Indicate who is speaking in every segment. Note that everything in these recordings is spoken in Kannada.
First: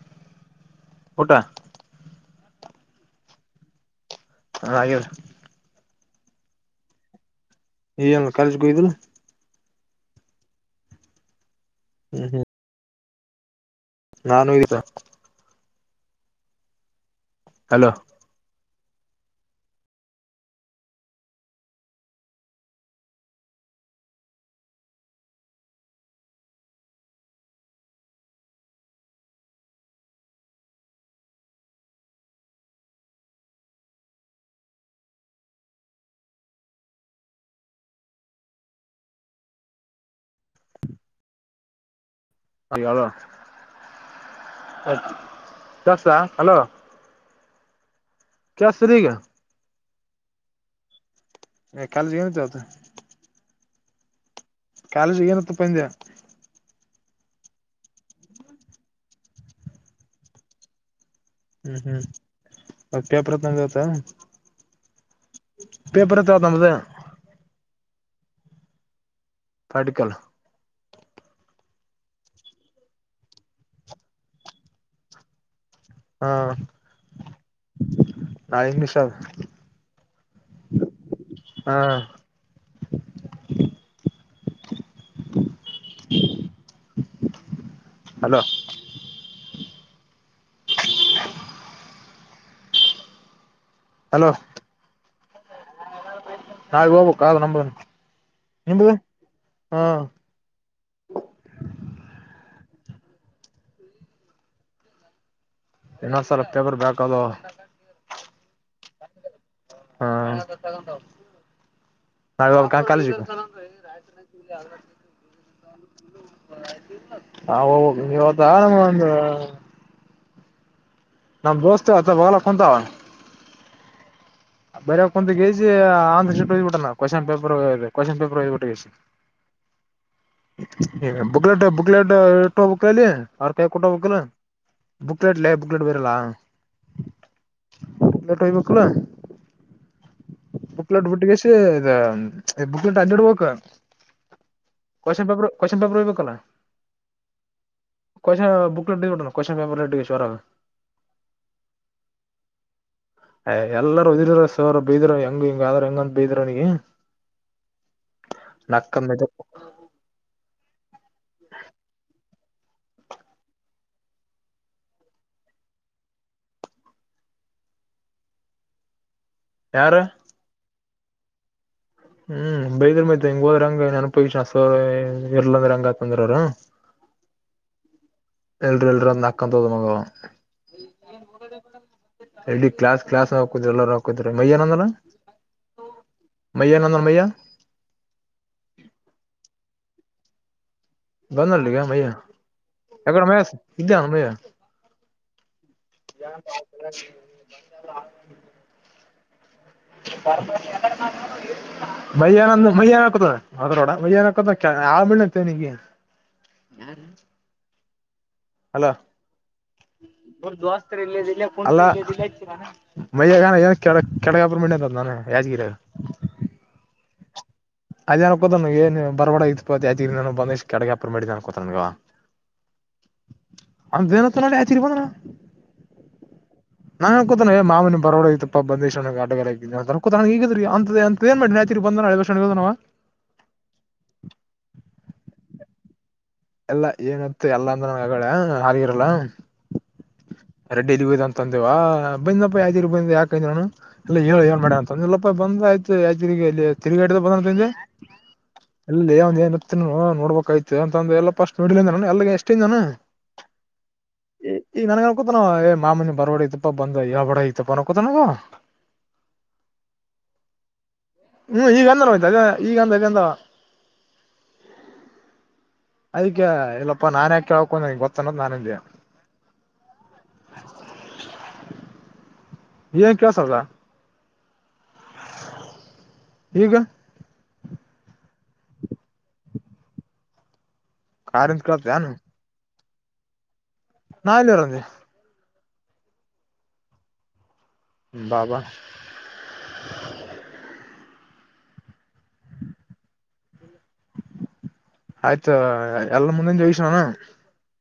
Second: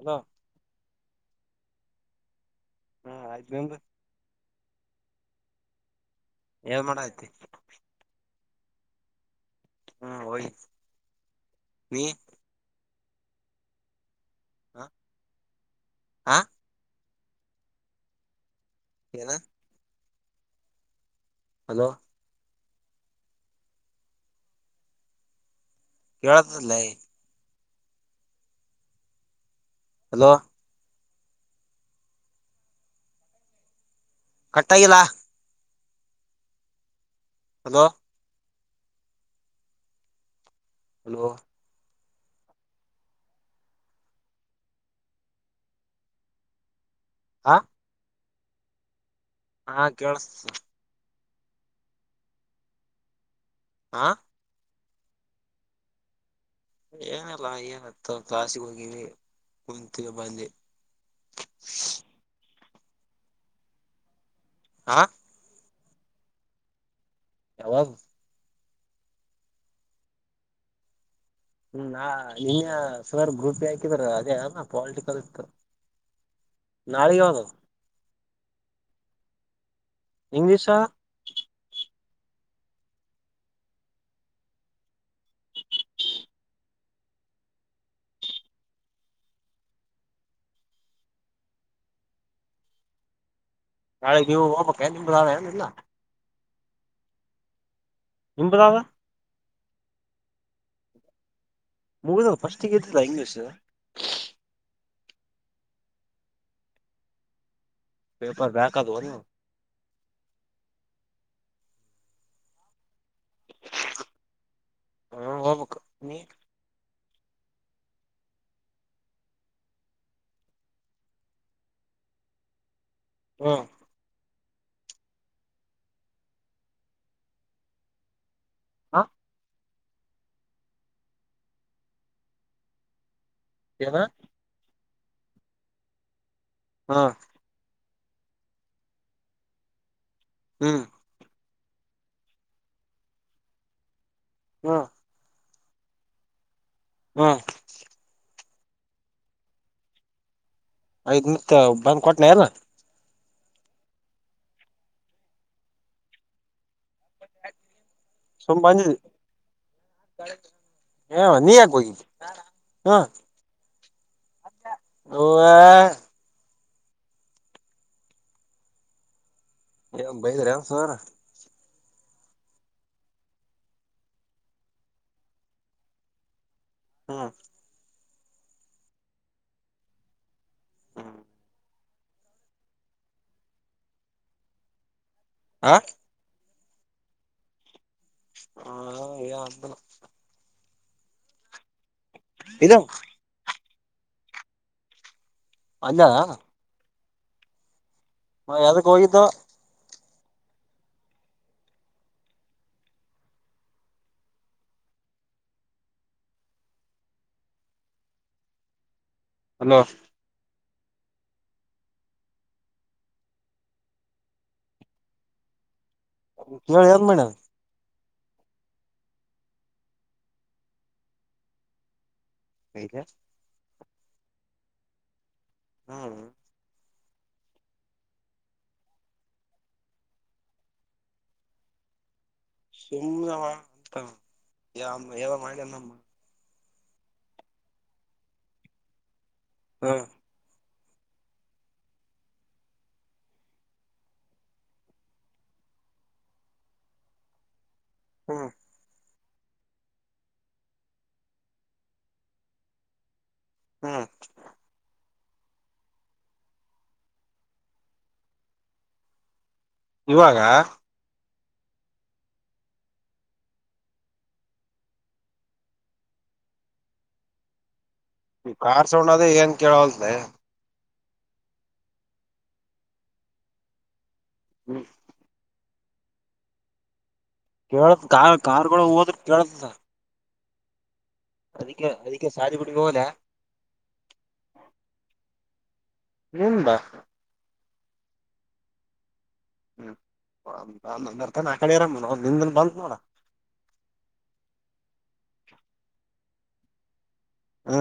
Speaker 1: ಹಲೋ
Speaker 2: ಊಟಾ
Speaker 1: ಹಾ ಆಯ್ತು ನಿಂದು
Speaker 2: ಹಾ ಆಗೆದ
Speaker 1: ಏನ್ ಮಾಡಕತಿ
Speaker 2: ಏನ್ ಕಾಲೇಜ್ ಕ್ ಹೊಗಿದಿಲ್ಲ
Speaker 1: ಹ್ ಹೋಗಿದೆ
Speaker 2: ಹ್ಹೂ ಹ್ಹೂ ನಾನು ಈತ
Speaker 1: ಹಾ
Speaker 2: ಹಲೋ
Speaker 1: ಏನ ಹಲೋ ಕಳತದಲೇ ಹಲೋ ಕಟ್ಟಾಗಿಲ್ಲಾ ಹಲೋ ಹಲೋ
Speaker 2: ಆಗಸ ಹಲೋ
Speaker 1: ಆ
Speaker 2: ಕೇಳುಸ್ತದಿಲ್ಲ ಈಗ
Speaker 1: ಹಾ ಕೆಳಸ್ತದ
Speaker 2: ಎ ಕಾಲೇಜಇಲ್ಲಾಂತ ಇವತ
Speaker 1: ಆ
Speaker 2: ಕಾಲೇಜ ಏನಾಯ್ತು ಪ ಅಂದೆ
Speaker 1: ಏನಿಲ್ಲಾ ಅಣ್ಣಾ ಏನಾಯಿತು ಕ್ಲಾಸಿಗೆ ಹೋಗಿವಿ ಕುಂತಿವಿ ಬಂದಿವಿ
Speaker 2: ಹೂ ಹೂ ಮತ ಪೇಪರ ತಂದಿದಂತ
Speaker 1: ಆ
Speaker 2: ಪೇಪರ್ ಇತ್ತು ಇವತ ನಮ್ಮದು
Speaker 1: ಯಾವದ
Speaker 2: ಪಾರ್ಟಿಕಲ್
Speaker 1: ಹ್ ನಾ ನಿನ್ನೆ ಸರ್ ಗ್ರೂಪಿಗೆ ಹಾಕಿದ್ರ ಅದೆನು ಪಾಟಿರ್ಕಲ್ ಇತ್ತು
Speaker 2: ಹಾ
Speaker 1: ನಾಳೆ ಯಾವ್ದದು
Speaker 2: ನಾಳಿಗಿ ಇಂಗ್ಲಿಷ ಆದಾ
Speaker 1: ಇಂಗ್ಲಿೀಷಾ
Speaker 2: ಹಾ [inaudible] ಹಲೋ
Speaker 1: ನಾಳೆ
Speaker 2: ಹಲೋ
Speaker 1: ನೀವು ಹೋಗ್ಬೇಕ ಬ ನಿಲ್ಲ
Speaker 2: ನಾಲ್ಗೆ ಹೋಗ್ಬೇಕು ನಂಬ
Speaker 1: ನಿಂಬುದಾವ
Speaker 2: ಹಾ
Speaker 1: ಮುಗ ಫಸ್ಟ್ಿಗೆತಲ್ಲಾ ಇಂಗ್ಲೀಷ್
Speaker 2: ಏನಾದ್ ಸಲ ಪೇಪರ್ ಬ್ಯಾಕ್ ಅದು
Speaker 1: ಪೇಪರ್ ಬ್ಯಾಕದುನ
Speaker 2: ಹಾ ನ ಕಾ ಕಾಲ ಜ ಅಂದ್ರೆ
Speaker 1: ಹ್ಮ್ ಹೋಗ್ಬೇಕು ನೀ
Speaker 2: ರಾಯತ ಹಾ ಇವದ ನಮ್ಮ ಒಂದು ನಮ್ ಬೋಸ್ತೇವಥ ಬಲ ಕುಂತಾವ
Speaker 1: ಹಾ
Speaker 2: ಬರಂದ ಕ ಕೆಜಿ ಆಂ್ರ ಹಯ್ಬ ಬಿಟ್ಟಾನ ಕ್ವಶ್ನ್ ಪೇಪರ್ ಕ್ವಶ್ನ್ ಪೇಪರ್ೋೋಗ್ಬಿಟ್ಟ [inaudible]
Speaker 1: ಹ
Speaker 2: ಹ ಬುಕ್ಲೆಟ್ ಬುಕ್ಲೆಟ್ ಇಟ್ಟ ಹಬಲ್ಲಿ ಅವ್ರ ಕಾಯ ಕೊೂಟ
Speaker 1: ಏನ
Speaker 2: ಹೋಗೋಗಲ್ಲ ಬಕ್ಲಲೆಟ್ಲ್ಲೇ ಬಕ್ಲೆಟ್ ಬರಲ್ಲಾ
Speaker 1: ಹಾ
Speaker 2: ಲಲೆಟ್ ಹಬೇಕ ಕಲ್ಲ
Speaker 1: ಹ್ಮ್
Speaker 2: ಪ್ಲಡ್ ುಟಿಗೆ ಮ ಬುಕ್ಕ ಇಟ್ಟ ಅಜಡು ಬೋಕ
Speaker 1: ಹ್ಮ
Speaker 2: ಕ್ಶ್ನ್ ಪೇಪರ್್ ಕೊ್ನ್ ಪೇಪರ್ ಹೋಗ್ಬೇಕಲ್ಲ
Speaker 1: ಹಾ
Speaker 2: ಕೊ ಬುಕ್ ಎಟ್ಟ ಬಿಡ ಕೊಸ್ನ್ಪರ್ ಎಟ್ಟರ
Speaker 1: ಯ್ದ ನಿತ್ ಬಂದ್ ಕೊಟ್ಟನ ಅ
Speaker 2: ಅ ಎಲ್ಲರ ಉದಿರ ಸರ್ ಬೈದಿರ ಹೆಂಗ ಹಿಂಗಾದ್ರ ಹೆಂಗಂತ ಬೈದಿರ ನ ನಕ್ಕ ಮೆದು
Speaker 1: ಕಳಕ್ ಆ ನೀ ಯಾಕ ಹೋಗಿದ್ದಿ ಹಾ ಅವ್ವ
Speaker 2: ಯಾರ
Speaker 1: ಏನ್ ಬೈದ್ರ ಅ ಸುಹರ
Speaker 2: ಹ್ಮ್ ಬೈದರ್ ಮೈತ್ ಹಂಗ ಹೋದ್ರ ಹಂಗನ್ ಅನ್ಪವಿ ಇರ್ಲಂದ್ರ ಹಂಗಕುಂದ್ರನ
Speaker 1: ಹ್ಮ್
Speaker 2: ಎಲ್ರಿ ಎಲ್ರ ಅಂದ ಅಕ್ಕಂತ ಹದ ಮಗವ
Speaker 1: ಹ್ಮ್
Speaker 2: ಎಲ್ ಕ್ಲಾಸ್ ಕ್ಲಾಸ್ ಹಾಕುದ್ರಿ ಎಲ್ಲರ ಹಾಕಿದ್ರಿ ಮಯ್ಯನಂದನ
Speaker 1: ಹ
Speaker 2: ಮೈಯ್ಯಾ ನಾನ ಮಯ್ಯ ಬಂದಲ್ಗ ಮಯ್ಯ
Speaker 1: ಇದ
Speaker 2: ಎಗಡ್ ಮಹೇಶ್ ಇದು ಅಮಯ ಯನ್
Speaker 1: ಅಲ್ಲ
Speaker 2: ಬಇನಾಡಿಬಲ್ ಇನಾಡಿಬಲ್
Speaker 1: ಹಾ ಯಾದ್ಕ್ ಹೋಗಿದ್ದು.
Speaker 2: ಮೈಯಾನ ಮೈಯಾನ ಹಾಕತದ ಅದ್ರೋಡ ಮೈಯ್ಯಾನ ಹಾಕತ ಆ ಹೇತಿನ್ ನಿಗೆ ಹಲೋ
Speaker 1: ಹಲೋ
Speaker 2: ಅಲ್ಲ ಮೈಯಾನ ಏನ್ ಕೆ ಕೆಳಗಬ್ ಮ ನಾನ ಯಾಜಗಿರ
Speaker 1: ಕೇಳೆ ಏನು ಮಾಡೋಣ್ಣ
Speaker 2: ಅದ್ ಅನ್ಕೋತ ನೀ ಬರ್ಡ ಇತ್ ಬಂದ ಇಷ್ಟ ಕಡಗಪರ್ ಮಾಡಿದ ಅನ್ಕೋತಗ
Speaker 1: ಈಗ
Speaker 2: ಅಂದ ದಿನ ತ ನೋಡಿ ಆಚರಿ ಬಂದಣ
Speaker 1: ಹಾ
Speaker 2: ನಾನ್ಕೊ ತನ ಮಾವನನ್ ಬರೋಡೋಗಐತ್ತಪ್ಪ ಬಂದಿ ಅಡ್ಗಗಿದ್ದ ಹಗಿದಿ ಅಂತ ಅಂತಏನ್ ಮಾಡಿ ನಾಯತ್ ಬಂದಳಷನವ
Speaker 1: ಸುಮ್ನವ ಅಂತ ಎಲ್ಲ ಮಾಡ್ಯ ನಮ್ಮ
Speaker 2: ಎಲ್ಲ ಏನತ್ತು ಎಲ್ಲ ಅಂದ್ರ ನಂಗಡ ಅಗಿರಲ್ಲ
Speaker 1: ಹ
Speaker 2: ರೆಡ್ಡಿ ಇಲ್ಲಿಗ್ ಹಯ್ ಅಂತ ಅಂದೇವಾ ಬಂದಪ್ಪ ಯಾಜಿರು ಬಂದೆ ಯಾಕ ನಾನು ಇಲ್ಲ ಹೇಳ ಏನ್ ಮಾಡಡ ಅಂತ ಅಂದ ಇಲ್ಲಪ್ಪ ಬಂದ ಆಯ್ತು ಯಗಲ್ಲಿ ತಿರುಗಾಡಿದ ಬಂದಂತಂದೆ [unintelligible]
Speaker 1: ಹ್ಮ್
Speaker 2: ಅಲ್ಲಿ ಒಂದ ಏನ್ ನೋಡ್ಬೇಕಾಯ್ತು ಅಂತ ಅಂದ ಎಲ್ಲ ಫಸ್ಟ್ ನೋಡಿಲಿನ ಎಲ್ಲಿಗೆ ಎಷ್ಟನ್ನ
Speaker 1: ಹ್ಮ್
Speaker 2: ಈ ಈ ನನಗ ಕೂತನವ ಏ ಮಾಮನ ಬರವಡತಪ್ಪ ಬಂದಬ ಐತಪ್ಪ ನಕೂತ
Speaker 1: ಇವಾಗ
Speaker 2: ಹ್ಮ್ ಈಗ ಅಂದಯ್ತ ಈಗ ಈಗಂದ ಅದಕ್ಕೆ ಇಲ್ಲಪ್ಪಾ ನಾನ್ ಯಾಕ ಕಳ್ಕೊಂಡಂಗೆ ಗೊತ್ತ ಅನ್ನೋದ್ ನಾನಿಂದೆ
Speaker 1: ಕಾರ್ ಸೌಂಡ್ ಅದ್ರೆ ಏನ್ ಕೇಳವಲ್ರೇ
Speaker 2: [inaudible] ಏನ್ ಕೇಳ್ಸಲ್ವಾ
Speaker 1: ಹ್ಮ್
Speaker 2: ಈಗ
Speaker 1: ಕೇಳತ್ ಕ ಕಾರ್ಗಳು ಹೋದ್ರ ಕೇಳತ
Speaker 2: ಕಾರಿಂದ
Speaker 1: ಅದಿಕ ಅದಿಕ ಸಾರಿ ಬಿಡು ಇ ಹೋಗಲ್ಯ
Speaker 2: ನಾಲ್ಲಿ ರಜೆ
Speaker 1: ನಿನ್ ದಾ
Speaker 2: ಬಾ ಬಾ
Speaker 1: ಹ್ಮ್ ನರ್ಥ ಆ ಕಡೆ ಇರ ನಿನ್ ಬಂದ ನೋಡ
Speaker 2: ಆಯ್ತ ಎಲ್ಲ ಮುಂದೆನ ಜೋಗಿಸಾನ
Speaker 1: ಹ್ಮ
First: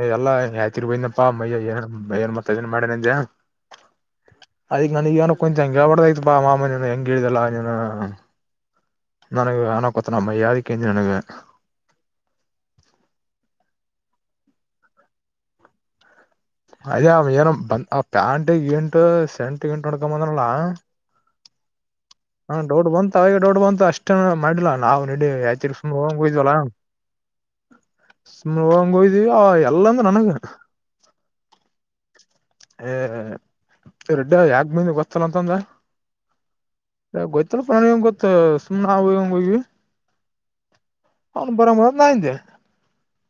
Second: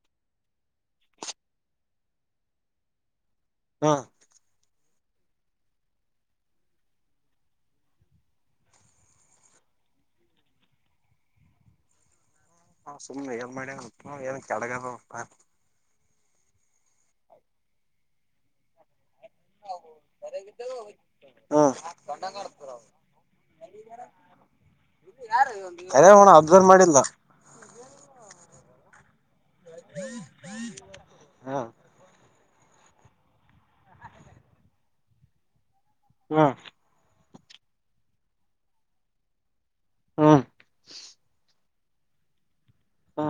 Speaker 2: ಏ ಎಲ್ಲಾ ಯಯ್ತಿರ್ ಬಯನಪ್ಪಾ ಮಯ ಏ ಏನ್ ಮತ್ತತ್ ಅದನ್ ಮಾಡನಜ ಅನ್ ಇಂಟೆಜಿಬಲ್
Speaker 1: ಹಾ
Speaker 2: ಅದಿಕ್ ನನಗ ಏನ ಕುಂತ ಹೆಂಗಗೆಬಡ್ದೈತ್ ಬಾ ಮಾಮ ನೀನು ಹೆಂಗಗೆ ಹೇಳ್ದಲ್ಲ ನೀನು ನನಗ ಅನ ಕೊೋತನ ಅಮ್ಮ ಯಾರಕ್ಕ ನನ್ಗ
Speaker 1: ಹ ಸುಮ್ಮ್ನೆ ಏನ್ ಮಾಡ್ಯ ಏನ್ ಕೆಳಗಾರತ
Speaker 2: ಅದೇ ಏನು ಬಂದ ಆ ಪ್ಯಾಂಟ್ ಏಂ ಸೆಂಟ್ ಗಂಟ್ ನಡ್ಕ ಬಂದಲ್ಲ
Speaker 1: ಹ್ಮ್
Speaker 2: ಹಾ ದೊಡ್ ಬಂತ ಅವಾಗ ದೊಡ್ ಬಂತ ಅಷ್ಟನ ಮಾಡಿಲ್ಲಾ ನಾವ್ ನೀಡಿ ಯಾತಿ ಸುಮ್ನೆ
Speaker 1: ಕರೆ ಅಣ್ಣ
Speaker 2: ಹೋಗಂಗಯ್ದ್ವಲ್ಲ
Speaker 1: ಅಬ್ಸರ್ವ್ ಮಾಡಿಲ್ಲ
Speaker 2: ಸುಮ್ನೆ ಹೋಗಂಗಯ್ದಿವವಿ ಎಲ್ಲಂದ್ರ ನನಗ
Speaker 1: ಹ್ಮ್
Speaker 2: ಹಏ ರೆಡ್ಡಿ ಯಾಕ ಮಂದ ಗೊತ್ತಲ್ಲ ಅಂತಂದ
Speaker 1: ಹಾ
Speaker 2: ಗಯ್ತಲ್ ಪ್ರಾಣ ಹೆಂಗ ಗೊತ್ತ ಸು್ನೆ ನಾವುಂಗ್ ಹೋಗ್ವಿ
Speaker 1: ಹ್ಮ್
Speaker 2: ಅವನು ಬರ ಮ ನಂದ
Speaker 1: ಹಾ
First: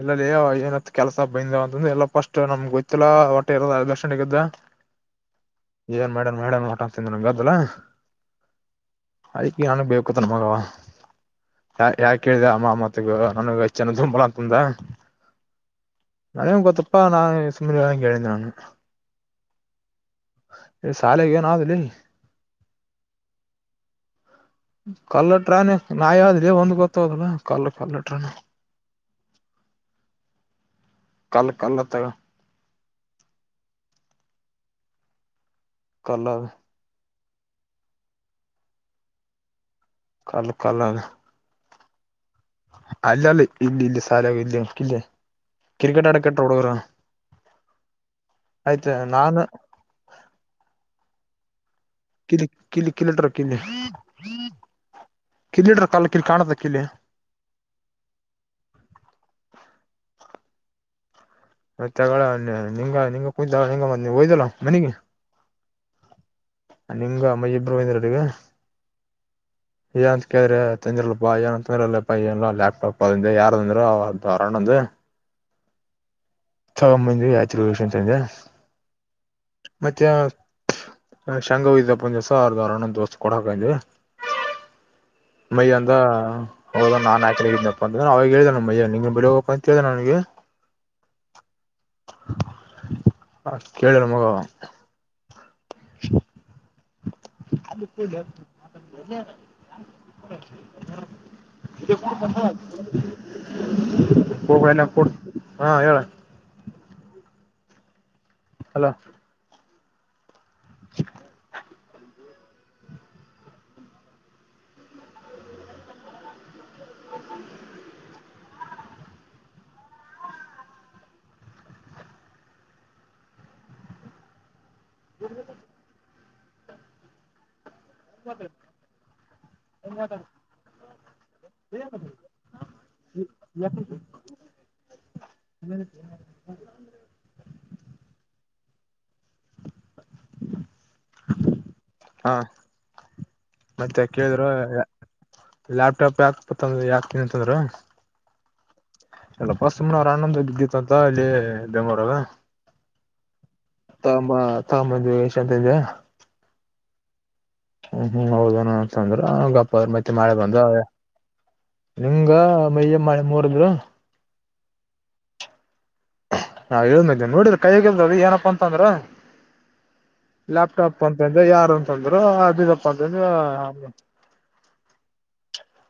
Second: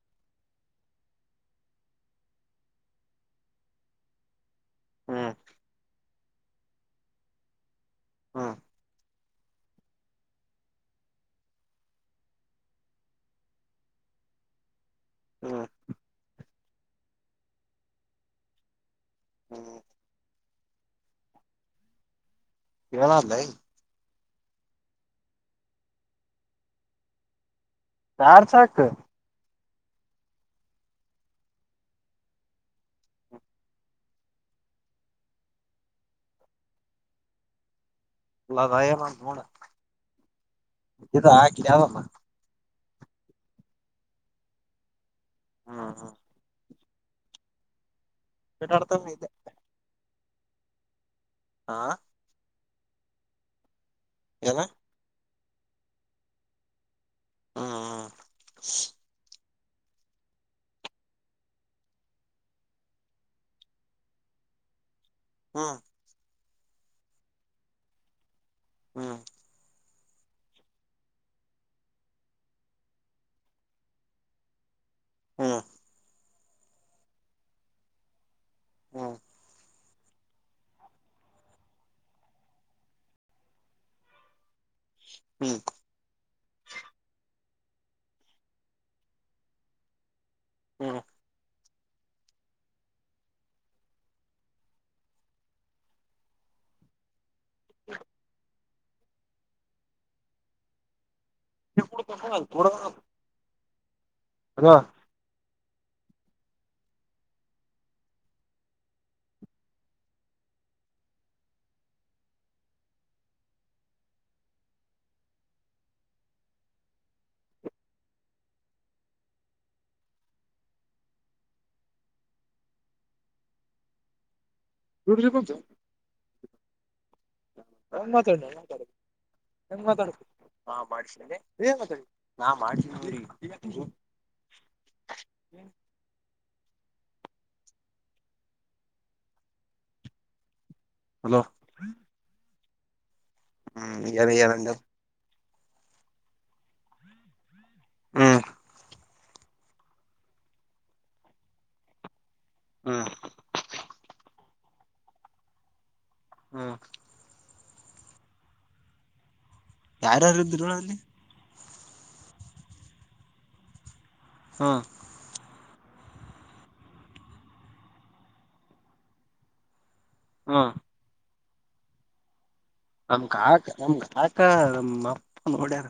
Speaker 2: ಎಲ್ಲಲ್ಲಿ ಏನತ್ ಕೆಲಸ ಬಂದ ಅಂತ್ರ ಎಲ್ಲಾಫಸ್ಟ್ ನಮ್ಗೆ ಗೊತ್ತಿಲ್ಲಾ ಹೊಟ್ಟೆ ಇರದ ದರ್ಶಣಗದ್ದ
Speaker 1: ಹ್ಮ್
Speaker 2: ಏನ್ ಮಾಡ್ಯನ್ ಮಾಡಡ ಹೊಟಾನ್್ತನ್ಿ ನಂಗಗೆ ಅದ್ದಲ್ಲ
Speaker 1: ಹ್ಮ
Speaker 2: ಆಯ್ಕಿ ನನ್ಗ್ ಬೇಕುತ್ ನನ್ ಮಗವ ಯ ಯಾಕ ಕೇಳಿದೆ ಅಮ್ಮಮ್ಮತ್ತಗ ನನಗೆ ಅನ ದುಂಬಲಂತ ತದಾ
Speaker 1: ಹ್ಮ
Speaker 2: ಅದೇ ಕೊತಪ್ಪ ನಾ ಸುಮ್ಮನೆ ಕೇಳಂದು
Speaker 1: ಹ್ಮ
Speaker 2: ಇ ಶಾಲೆ ಇಏನಾವದಲ್ಲಿ
Speaker 1: ಕೇಳಂತ
Speaker 2: ಕಲ್ಲಟ್ರಾನೆ ನಾ ಯಾವ್ದಿಲ್ಲ ಒಂದ್ ಗೊತ್ತದಲ್ಲ ಕಲ್ಲಟ
Speaker 1: ಚಾರ್ ಸಾಕ
Speaker 2: ಕಲ್ಲ ಕಲ್ಲ ತ ಕಲರ್
Speaker 1: ಇಲ್ಲದಾಯ ಮಾಡ ನೋಡ
Speaker 2: ಕಲ್ ಕಲ್
Speaker 1: ಇದು ಹಾಕಿದ ಯಾವಮ್ಮ
Speaker 2: ಅಲ್ಲ ಅಲ್ಲ ಇಲ್ಲ ಇಲ್ಲಿ ಸಾಲ ಇಲ್ಲ ಇಲ್ಲ
Speaker 1: ಹ್ಮ್
Speaker 2: ಕ್ರಿಕೆಟ್
Speaker 1: ಹ್ಮ್
Speaker 2: ಅಡಕಟ್ಟ ಹಡುಗರ ಆಯ್ತ
Speaker 1: ಆಡ್ತ ಇದ್ದೆ
Speaker 2: ನಾಾನು
Speaker 1: ಹಾ
Speaker 2: ಕಲಟರ್ಕ್ಕನ್ನ
Speaker 1: ಲ್ಲ
Speaker 2: ಕಿಲೀಟರ ಕಾಲ ಕಿಲ್ ಕಾಣದ ಕಿಲೆ
Speaker 1: ಹ್ಮ ಹ್ಮ
Speaker 2: ಮತ್ತೆ ನಿಂಗ ನಿಂಗ ಕುೂಂಗ ನೀ ಒಯ್ದಲ್ಲ ಮನಗೆ
Speaker 1: ಹ್ಮ
Speaker 2: ನಿಂಗ ಅಮ್ಮ ಇಬ್ರು ಮಂದಿರ ರಗ
Speaker 1: ಹ್ಮ್
Speaker 2: ಏ ಅಂತ ಕೇಳಿದ್ರೆ ತಂದಿರ್ಲ್ ಬಾ ಏನ ಅಂತಂದಿಲ್ಲ ಪ ಏಲ್ಲ ಲ್ಯಾಪ್ಟಾಪ್ ಅ ಯಾರ ಅಂದ್ರರು ಅವರಂದ
Speaker 1: ಹ್ಮ್
Speaker 2: ಚಮ್ಮಜ ಯಾತ್ರಿ ಕೃಷ ಸಂಜೆ
Speaker 1: ಹ್ಮ
Speaker 2: ಮತ್ತೆ ಶಂಗವ್ದಪ್ಪಂದ ದಸರ್ದವ ಅಣೊಂದ ದೋಸ್ತ ಕೊಡಾಕಂದೆ
Speaker 1: ಹ್ಮ್
Speaker 2: ಮಯ ಅಂದ ಹದ ನಾನ ನಪ್ಪ ಅ ಅವಾಗ ಹೇಳ್ದ ನಮ್ಮಯ್ಯ ನಿಂಗೆ ಬೆಳಿ ಹಬೇಕ ಅಂತ ಹೇಳ್ದ ನನಗೆ
Speaker 1: ಹ್ಮ್
Speaker 2: ಹ ಕೇಳಾರ ಮಗ [inaudible] ಹ ಬು [inaudible] ಇ ಕ
Speaker 1: ಹ್ಮ್
Speaker 2: ಬ [inaudible] ಹೋಗಲ್ಲ ಕೊಡ್ ಹಾ ಹೇಳ ಅಲ [inaudible] ಹ [unintelligible]
Speaker 1: ಡ ಕತ [unintelligible] ಹ [inaudible] ನಂಗ ಮಾತಾಡನ್ ಮಾತಾಡ ಹೆಂಗನ್ ಮಾತಾಡಾ ಮಾಡನೆ ಮಾತಾ ನಾ ಮಾಡ್ಮ ಹಲೋ
Speaker 2: ಹ ಮತ್ತೆ
Speaker 1: ಹ್ಮ್ ಏನ
Speaker 2: ಕೇಳಿದ್ರು
Speaker 1: ಏನಂದ
Speaker 2: ಲ್ಯಾಪ ್ಟಾಪ್ ಯಾಕಪ್ಪಂದ್ರ ಯಾಕ್ತನಿ ಅಂತಂದ್ರ
Speaker 1: ಹ್ಮ್
Speaker 2: ಎಲ್ಲ ಪಸ್ಟ್ ಸುಮ್ನ ಅವ್ರ ಆನಂದ ಇದ್ದಿತ್ತು ಅಂತ ಇಲ್ಲಿ ಬೆಂಗಳೂರಿಗೆ
Speaker 1: ಹ್ಮ್
Speaker 2: ತಮ್ಮ ಆ ಮದ್ ಎಷ ಅಂತ ಇದ
Speaker 1: ಹ್ಮ್
Speaker 2: ಹ್ಮ್ ಹ್ಮ್ ಹೌದಣ ಅಂತಂದ್ರ ಗ ಮತ್ತೆ ಮಳೆ
Speaker 1: ಯಾರ್ಯಾರು
Speaker 2: ಬಂದು
Speaker 1: ಇದ್ರು
Speaker 2: ಅವ
Speaker 1: ಅಲ್ಲಿ
Speaker 2: ನಿಂಗ ಮಯ್ಯಮ್ಮಳೆ ಮೂರ್ದರು
Speaker 1: ಹ್ಮ
Speaker 2: ಹಾ ಹೇಳ ಇದೇನೆ ನೋಡ್ರ ಕೈಯಗಿಲ್ದ್ರ ಏನಪ್ಪಾ ಅಂತಂದ್ರ
Speaker 1: ಹ್ಮ್
Speaker 2: ಲಲೆಪ್ಟಾಪ್ ಪಪ ಇ ಯಾರು ಅಂತಂದ್ರು ಅದು
Speaker 1: ನಮ್ ಕಾಕ ನಮ ಕಾಕ ನಮ ಅಪ್ಪ ನೋಡ್ಯಾರ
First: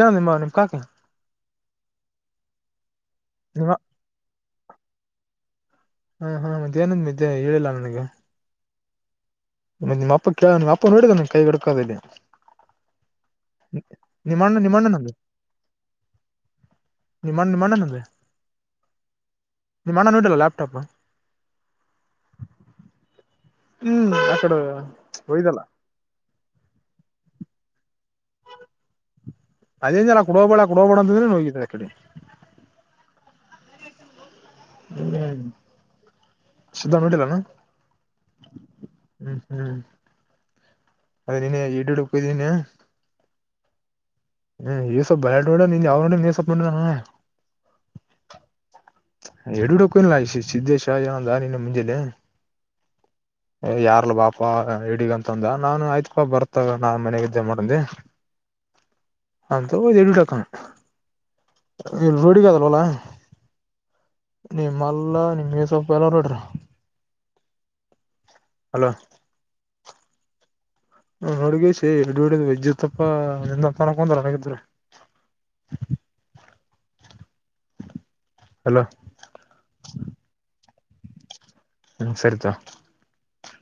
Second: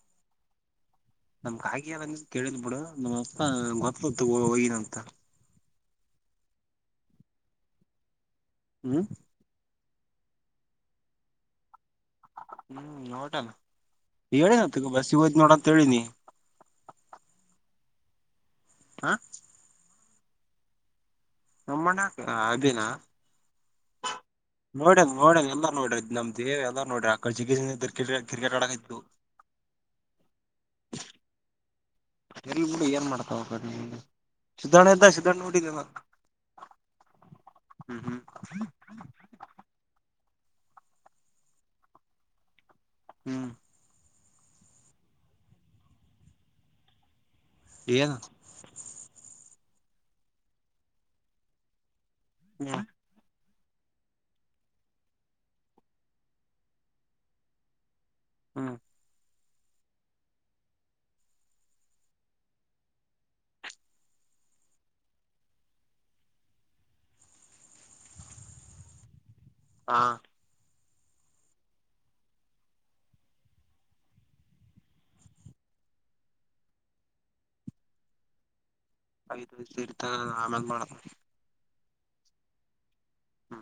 Speaker 2: ಏ ನಿಮ್ಮ ನಿಮ್ ಕಾಕೆ
Speaker 1: ನಮ್ ಕ ಆಗಿಯ ಕೇಳಿದ್ ಬಿಡು ಮ
Speaker 2: ನಿಮ್ಮ
Speaker 1: ಮತ್ತ ಗೊತ್ತತ್ತು ಅಂತ
Speaker 2: ಹಾ ಹಾ ಮತ್ತೆ ಏನಂದ ಮತ್ತೆ ಹೇಳಿಲ್ಲ ನನಗೆ
Speaker 1: ಹ್ಮ್
Speaker 2: ನಿ ನಿಮ್ಮಪ್ಪ ಕಮ್ಮಪ್ಪ ನೋಡಿದ ನ ಕೈ ಗಡಕದಲ್ಲಿ
Speaker 1: ಹ್ಮ್ ಟಲ್
Speaker 2: ನಿಮ್ಮ ಅಣ್ಣ
Speaker 1: ಹೇಳಿನ
Speaker 2: ನಿಮ್ಮ
Speaker 1: ತಗ ಬಸ್ಸ
Speaker 2: ಅಣ್ಣನಂದು
Speaker 1: ಹೋಯ್ತ್ ನೋಡಂತ ಹೇಳಿನಿ
Speaker 2: ನಿಮ್ಮ ಅಣ್ಣ ನಿಮ್ಮ ಅಣ್ಣನಂದು
Speaker 1: ಹಾ
Speaker 2: ನಿಮ್ಮ ಮಣ್ಣು ಇಡಲ್ಲ ಲ್ಯಾಪ್ಟಾಪ
Speaker 1: ನಮ್ಮಣ್ಣ ಅಭಿನ
Speaker 2: ಹ್ಮ್ ಆ ಕಡೆ
Speaker 1: ನೋಡನ್ ನೋಡನ್
Speaker 2: ಒಯ್ದಲ್ಲ
Speaker 1: ಎಲ್ಲಾ ನೋಡ್ರಿ ಇದ್ ನಮ್ದೇ್ ಎಲ್ಲಾ ನೋಡ್ರಿ ಆಡೆ ಚಿಕಿತ್ಸೆ ಕ್ರ ಕ್ರಿಕೆಟ್ ಆಡಕ ಇತ್ತು
Speaker 2: ಅದೇನ್ ಎಲ್ಲ ಕೊಡೋಬೇಡ ಕೊಡಬೇಡ ಅಂದ್ರೇ ನ ಹೋಗಿದ್ದಿದೆ ರಕಡೆ
Speaker 1: ಎಲ್ ಬಿೂಡ ಏನ್ ಮಾಡ್ತಾ ಹೋಗ ನೀಗೆ ಸ್ಧಣ ಇದ್ದ ಸ್ಧರ್ಣ
Speaker 2: ಹ್ಮ್
Speaker 1: ನೋಡಿದ್ದೇ ನ
Speaker 2: ಸಿದ್ದ ನೋಡಿಲ್ಲಾನ
Speaker 1: ಹ್ಮ್ ಹ್ಮ್
Speaker 2: ಅದೇ ನೀನ್ನ ಈಡ್ಡು ಹ್ದೀನಿ
Speaker 1: ಹ್ಮ್
Speaker 2: ಹ್ಮ್ ಈ ಸೊಪ್ ಬಯಾಡ್ಡ ನಿ ಯಾವ ನೀ ಸೊಪ್ ಮಾಡ
Speaker 1: ಏನ್
Speaker 2: ಎಡಡುಡಕ್ಕಿಲ್ಲ ಸಿದ್ದೇಶ ಏನಂದ ನಿನ್ನ ಮುಂಜೆ
Speaker 1: ಹ್ಮ
Speaker 2: ಯಾರ್ಲ ಬಾಪ ಹಿಡೀಗಂತಂದ ನಾನು ಆಯ್ತ್ ಪಾ ಬರ್ತ ನಾ ಮನೆಗ್ದೆ ಮಾಡಂದೆ
Speaker 1: ಹ್ಮ
Speaker 2: ಅಂತ ಎಡಿಟಕ ಇಲ್ಲಿ ರೋಡಿಗದಲ್ವಲಾ ನೀ ಮಾಲ್ಲ ಮ ಸ ಪಲ ರಟ್ರ ಹಲೋ
Speaker 1: ಹಾ
Speaker 2: ನುಡುಗ ಸೇ ಬಿಡ್ಬಡಿದ ವೈದ್ಯತ್ಪ್ಪ ನಿನ್ನ ತಕೊಂಡರನ್ನಾಗಿದ್ರ ಅಲೋ
Speaker 1: ಐದ್ ವಯಸ ಇರ್ತ ಆಮೇಲೆ ಮಾಡತ
Speaker 2: ಹ್ಮ್ ಸರಿತಾ
Speaker 1: ಹ್ಮ